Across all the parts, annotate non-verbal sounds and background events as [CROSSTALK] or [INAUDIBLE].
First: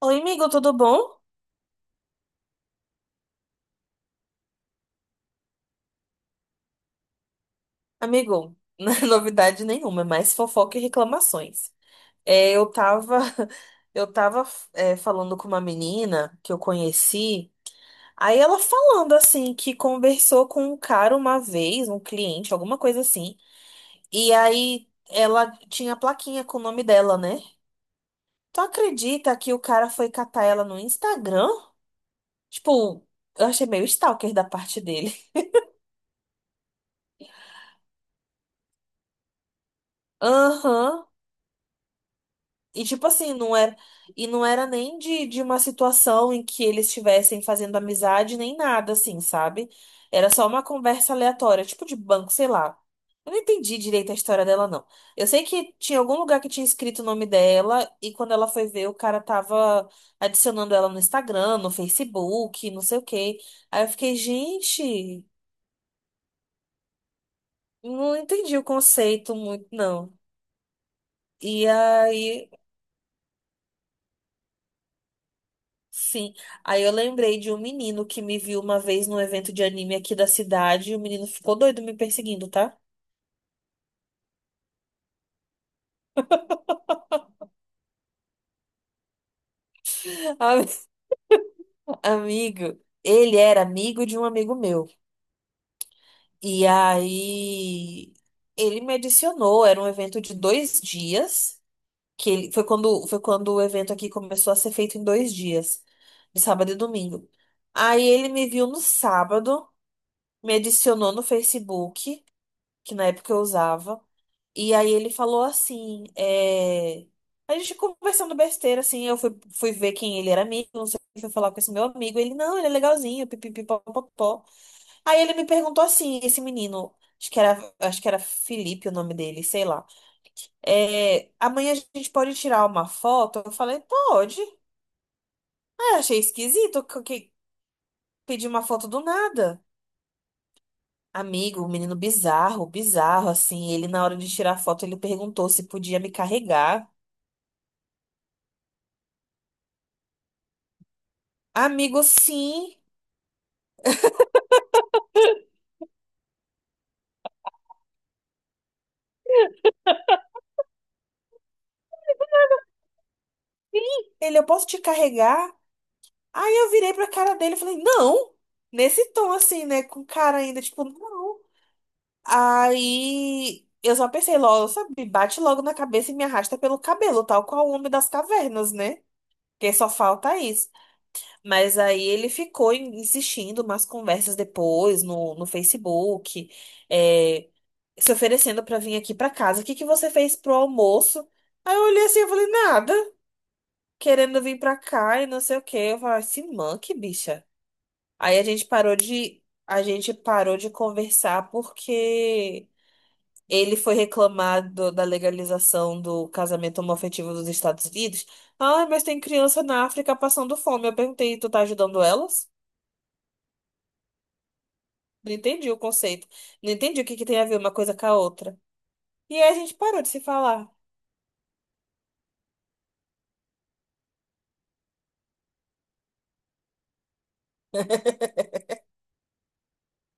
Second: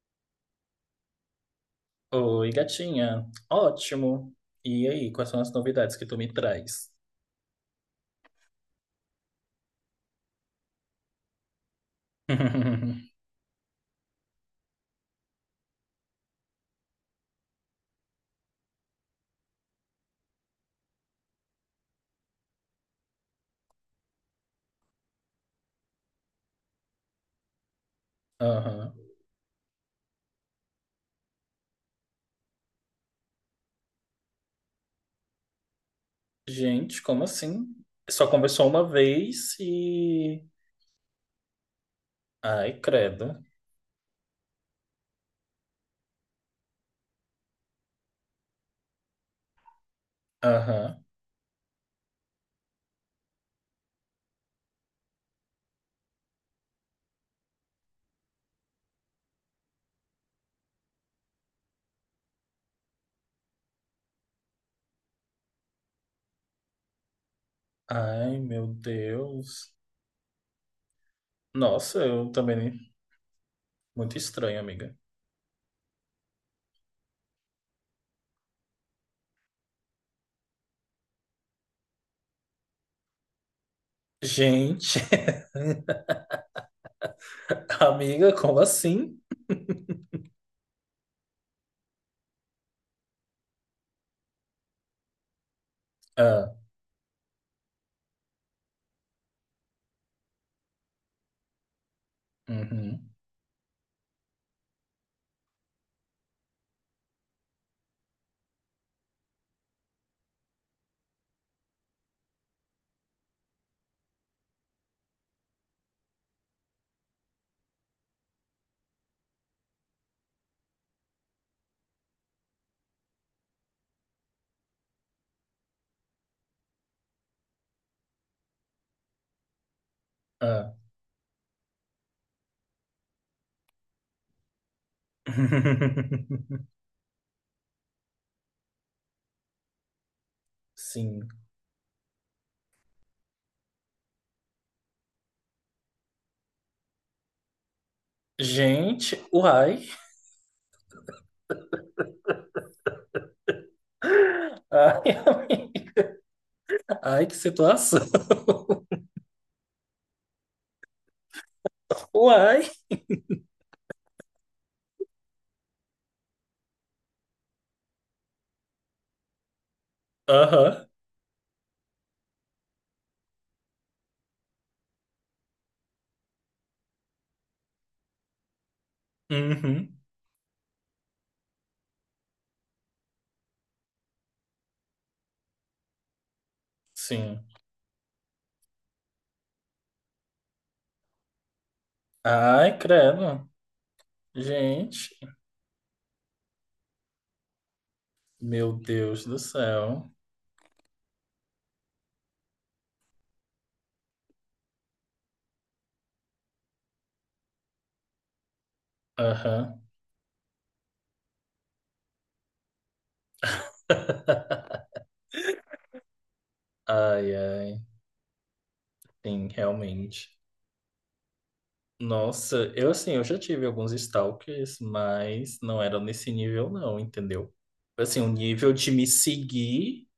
Oi, amigo, tudo bom? Oi, gatinha. Ótimo. E aí, quais são as novidades que tu me traz? Amigo, [LAUGHS] não é novidade nenhuma, é mais fofoca e reclamações. É, eu [LAUGHS] tava, [LAUGHS] eu tava, falando com uma menina que eu conheci, aí ela falando assim que conversou com um cara uma vez, um cliente, alguma coisa assim, e aí ela tinha a plaquinha com o nome dela, né? Tu Aham. acredita que o cara foi catar ela no Instagram? Tipo, eu achei meio stalker da parte dele. Gente, como assim? Só conversou uma vez [LAUGHS] e. Aham. Ai, E tipo assim, credo. E não era nem de uma situação em que eles estivessem fazendo amizade, nem nada assim, sabe? Era só uma Aham. conversa aleatória, tipo de banco, sei lá. Eu não entendi direito a história dela, não. Eu sei que tinha algum lugar que tinha escrito o nome dela, e quando ela foi ver, o cara tava adicionando ela no Instagram, no Facebook, não sei o quê. Aí eu fiquei, gente, não Ai, entendi o meu conceito muito, Deus. não. E Nossa, eu aí. também. Muito estranho, amiga. Sim, aí eu lembrei de um menino que me viu uma vez num evento de anime aqui da cidade e o menino ficou doido me perseguindo, tá? Gente, [LAUGHS] amiga, como assim? [LAUGHS] [LAUGHS] Ami- Amigo, ele era amigo de um amigo meu. Ah, E aí ele me adicionou, era um evento de dois dias, uhum, foi quando o evento aqui começou a ser feito em dois dias, de sábado e domingo. Aí ele me viu no sábado, me adicionou no Facebook, que na época eu usava. E aí ele falou assim, a gente conversando besteira, assim, fui ver quem ele era amigo, não sei o que, fui falar com esse meu amigo, ele, não, ele é legalzinho, pipipipopopó. Aí ele me perguntou assim, esse menino, acho que era Felipe o nome dele, sei lá, ah. Amanhã a gente pode tirar uma foto? Eu falei, pode. Ah, achei [LAUGHS] esquisito, que pedir uma foto do nada. Sim. Amigo, um menino bizarro, bizarro, assim. Ele, na hora de tirar foto, ele perguntou se podia me carregar. Gente, uai. Amigo, sim. Ai, [LAUGHS] amiga. Ai, que situação. [LAUGHS] Uai. Ele, eu posso te carregar? Aí eu virei pra cara dele e falei, não! Nesse tom, assim, né? Com cara ainda, tipo, Aham. não. Aí eu só pensei logo, sabe? Bate logo na cabeça e me arrasta pelo cabelo, tal qual o homem das cavernas, né? Porque só Uhum. falta isso. Mas aí ele ficou insistindo umas conversas depois no Facebook, Sim. é, se oferecendo pra vir aqui pra casa. O que que você fez pro almoço? Aí eu olhei assim e falei, Ai, nada, credo. querendo vir pra Gente. cá e não sei o quê. Eu falei, se manque, bicha. Aí a gente Meu parou Deus do de, A céu. gente parou de conversar porque ele foi reclamar da legalização do casamento homoafetivo dos Estados Unidos. Ah, mas tem criança Aham. na África passando fome. Eu perguntei, tu tá ajudando elas? Não entendi o conceito. Não entendi o que que Ai, tem a ver uma ai. coisa com a outra. E Sim, aí a gente parou de se realmente. falar. Nossa, eu assim, eu já tive alguns stalkers, mas não era nesse nível não, entendeu? Assim, o nível de me seguir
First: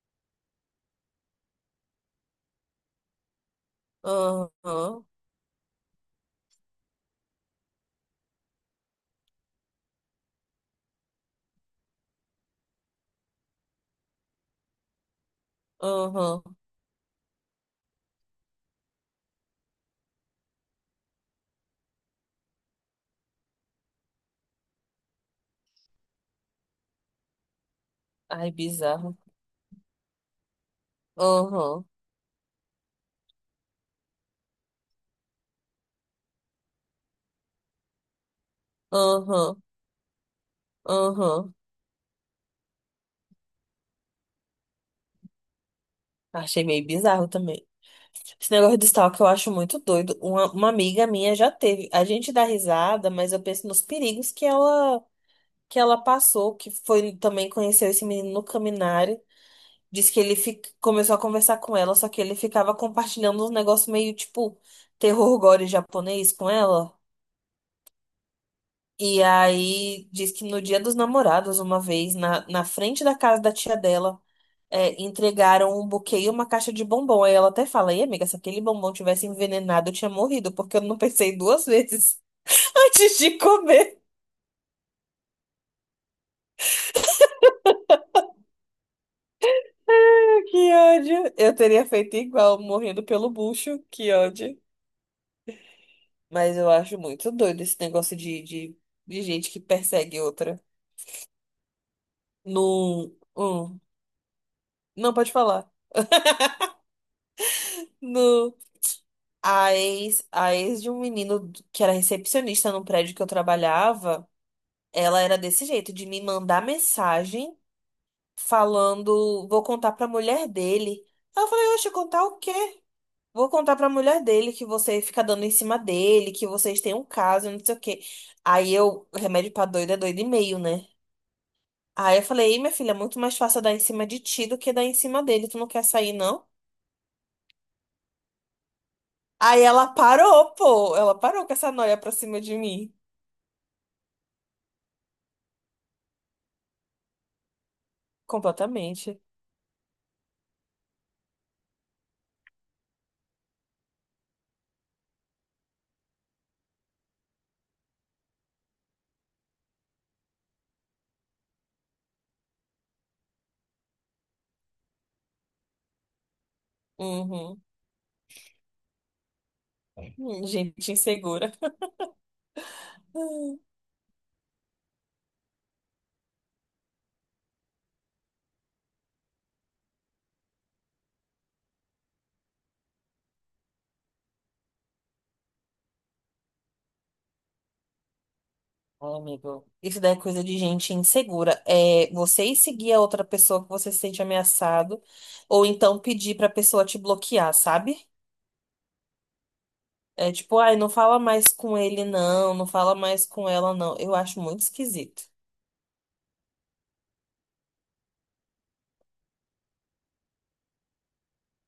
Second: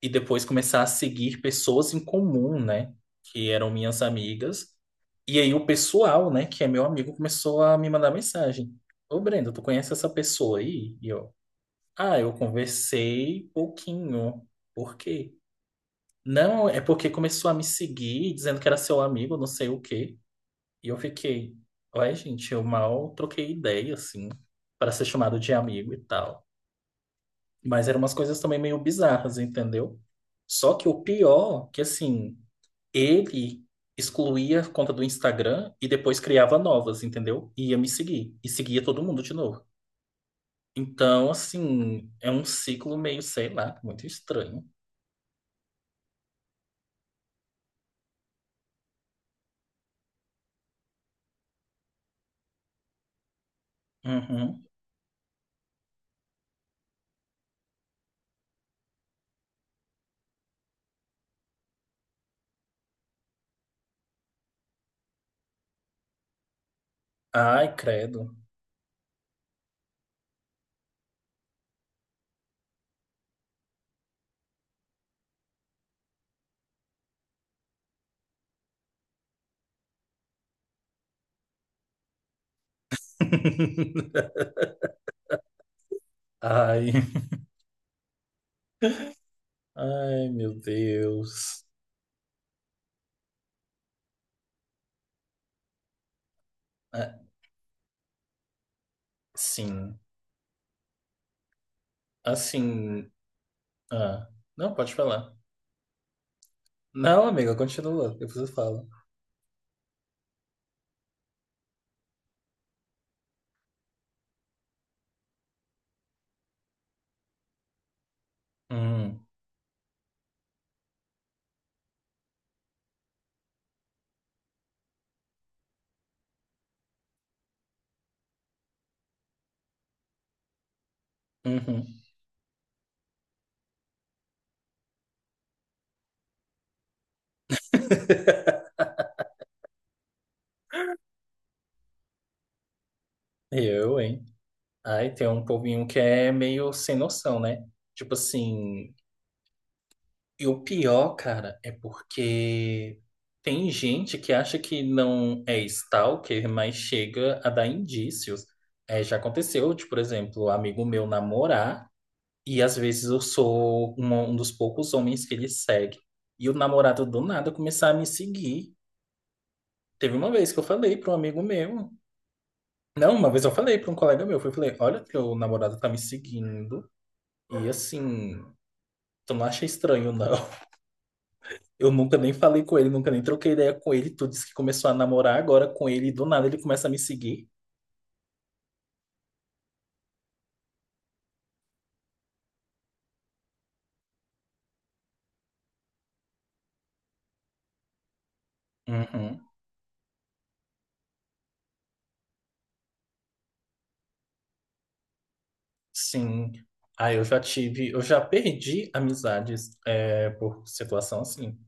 e depois começar a seguir pessoas em comum, né? Que eram minhas amigas. Aham, E aí o pessoal, né, que é meu amigo, começou a me mandar mensagem. Ô, Brenda, tu conhece essa pessoa aí? E eu, ah, eu conversei pouquinho. Por quê? aham. Não, é porque começou a me seguir, dizendo que era seu amigo, não sei o quê. E eu fiquei, ué, gente, eu mal troquei ideia, assim, para ser chamado de amigo e tal. Mas eram umas coisas Ai, também meio bizarro. bizarras, entendeu? Só que o pior, que Aham, assim, ele excluía a conta do Instagram e depois criava novas, entendeu? E ia me seguir. E seguia todo mundo de aham, novo. Então, aham. assim, é um ciclo meio, sei lá, muito estranho. Achei meio bizarro também. Esse negócio de stalker eu acho muito doido. Uma amiga minha já teve. A gente dá risada, mas eu penso nos perigos Uhum. Que ela passou, que foi também conheceu esse menino no Caminhar. Diz que ele começou a conversar com ela, só que ele ficava compartilhando uns negócios meio tipo terror gore japonês com ela. Ai, credo. E aí diz que no dia dos namorados, uma vez, na frente da casa da tia dela, entregaram um buquê e uma caixa de bombom. Aí ela até fala, ei, amiga, se aquele bombom tivesse envenenado, eu tinha morrido, porque eu não pensei duas vezes [LAUGHS] antes de comer. [LAUGHS] [LAUGHS] Ai, ai, Ah, meu que ódio! Eu Deus. teria feito igual, morrendo pelo bucho. Que ódio. Mas eu acho Ah, muito doido esse negócio de gente que sim, persegue outra. assim. No. Hum, Ah, não, pode não falar. pode falar. Não, amiga, continua, depois eu No. falo. A ex de um menino que era recepcionista num prédio que eu trabalhava, ela era desse jeito, de me mandar mensagem Hum, falando, vou contar pra mulher dele. Aí eu falei, oxe, contar o quê? Vou contar pra mulher dele que você fica dando em cima dele, que vocês têm um caso, não sei o quê. Aí eu, remédio pra doido é doido e meio, né? uhum. Aí eu falei, ei, minha filha, é muito mais fácil dar em cima de ti do que dar em cima dele. Tu não quer sair, não? Aí ela parou, pô. Ela parou com essa noia pra cima de mim. Eu, hein? Ai, tem um povinho que é meio sem noção, né? Tipo assim, Completamente. e o pior, cara, é porque tem gente que acha que não é stalker, mas chega a dar indícios. É, já aconteceu, de, por exemplo, um amigo meu namorar, e às vezes eu sou um dos poucos homens que ele segue. E o namorado do nada Uhum. começar a me seguir. Teve uma vez que eu gente falei para um amigo insegura. meu. Não, uma vez eu Hum. falei para um colega meu, eu falei, olha, teu namorado tá me seguindo e assim, tu não acha estranho, não. [LAUGHS] Eu nunca nem falei com ele, nunca nem troquei ideia com ele, tu disse que começou a namorar agora com ele e do nada ele começa a me seguir. Ai, amigo. Isso daí é coisa de gente insegura. É você ir seguir a outra pessoa que você se sente ameaçado, ou então pedir pra pessoa te bloquear, sabe? Uhum, É tipo, ai, não fala mais com ele, não, não fala mais com ela, não. Eu acho muito esquisito. sim. Aí eu já tive, eu já perdi amizades é, por situação assim.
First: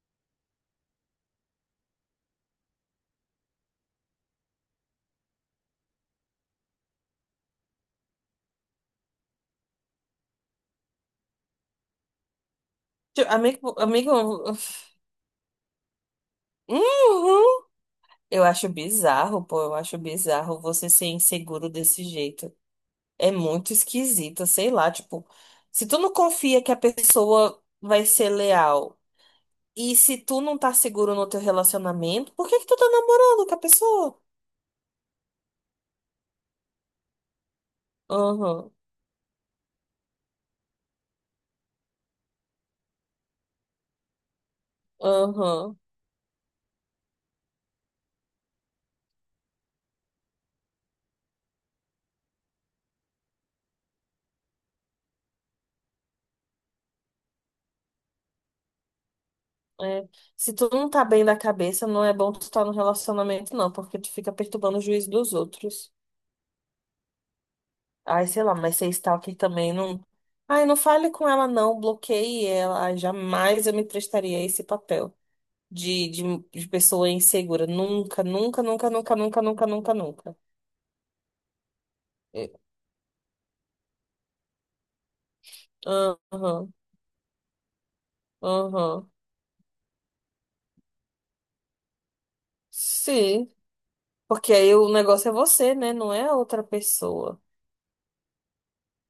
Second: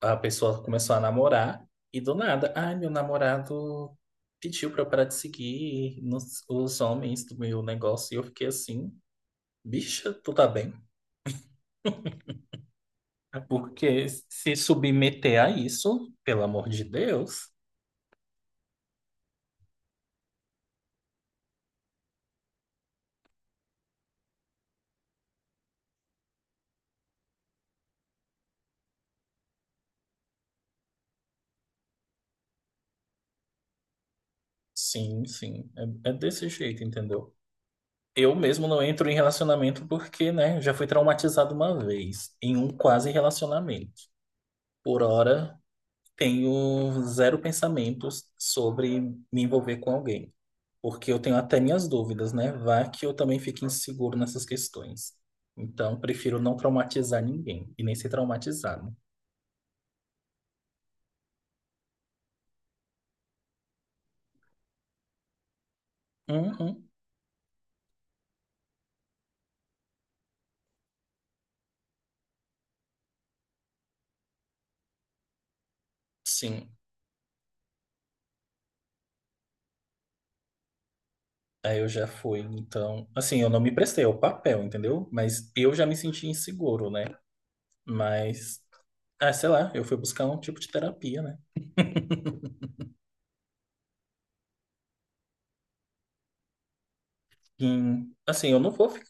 A pessoa começou a namorar e do nada, ai, meu namorado pediu pra eu parar de seguir os homens do meu negócio e eu fiquei assim, bicha, tu tá bem? Tipo, Porque se amigo, [LAUGHS] submeter a isso, pelo amor de Deus, uhum. Eu acho bizarro, pô, eu acho bizarro você ser inseguro desse jeito. É muito esquisita, sei lá, tipo, se tu não confia que a pessoa vai ser leal e se tu não tá seguro no teu relacionamento, por que que tu tá namorando com a pessoa? sim, sim, é, é desse jeito, entendeu? Eu mesmo Aham, não entro em relacionamento porque, né, já fui traumatizado uma vez, em um quase relacionamento. Por hora, aham. tenho zero pensamentos sobre me envolver com alguém, porque eu tenho até minhas dúvidas, né? Vá que eu também fique inseguro nessas questões. Então, prefiro não traumatizar ninguém e nem ser traumatizado. É. Se tu não tá bem da cabeça, não é bom tu estar no relacionamento, não, porque tu fica perturbando o juízo dos outros. Uhum, Ai, sei lá, mas ser stalker também não. Ai, não fale com ela, não, bloqueie ela. Ai, jamais eu me prestaria a esse papel. de, de, de sim. pessoa insegura. Nunca, nunca, nunca, nunca, nunca, nunca, nunca, nunca. Aí eu já fui, É. então. Assim, eu não me prestei ao papel, entendeu? Mas eu já me senti Aham, inseguro, né? Mas, aham. ah, sei lá, eu fui buscar um tipo de terapia, né? Sim. Porque aí o negócio é você, né? Não é a outra pessoa. E, assim, eu não vou. Fi-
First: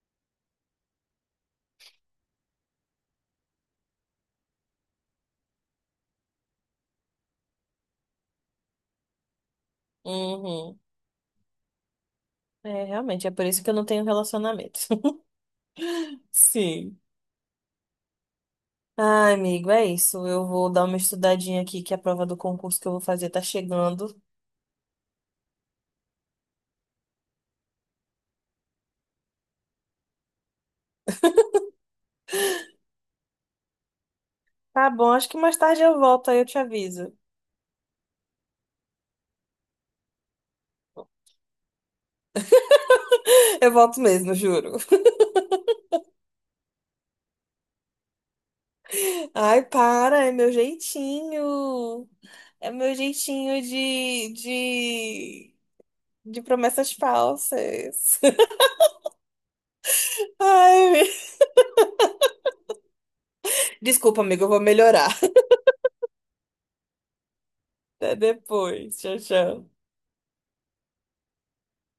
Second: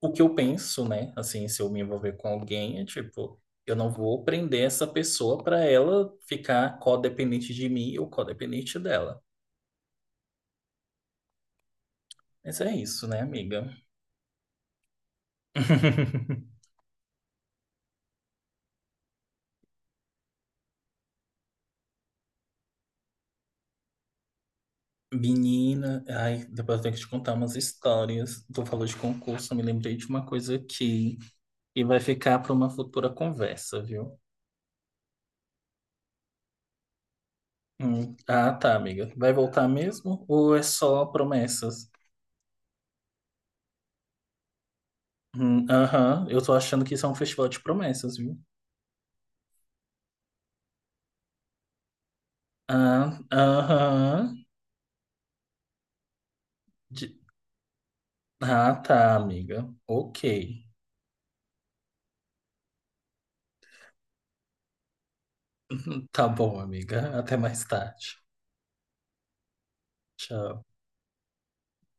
O que eu penso, né? Assim, se eu me envolver com alguém, é tipo, eu não vou prender essa pessoa pra ela ficar codependente de mim ou codependente dela. Uhum. Mas é É, isso, né, realmente, é por isso amiga? que eu não tenho relacionamento. [LAUGHS] [LAUGHS] Sim. Ai, amigo, é isso. Eu vou dar uma estudadinha aqui, que a prova do concurso que eu vou fazer tá chegando. Menina, ai, depois eu tenho que te contar umas histórias. Tu falou de concurso, eu me lembrei de uma coisa aqui. E vai ficar para uma futura conversa, viu? Tá bom, acho que mais tarde eu volto, aí eu te aviso. Ah, tá, amiga. Vai voltar mesmo? Ou é só promessas? [LAUGHS] Eu volto mesmo, juro. Aham, eu tô achando que isso é um festival de promessas, viu? Ai, para, é meu jeitinho. É o meu Ah, jeitinho aham. De promessas De- falsas. Ah, tá, amiga. Ok. [LAUGHS] Ai, me- Desculpa, amigo, eu vou melhorar. Tá bom, amiga. Até mais Até tarde. depois. Tchau, tchau. Tchau.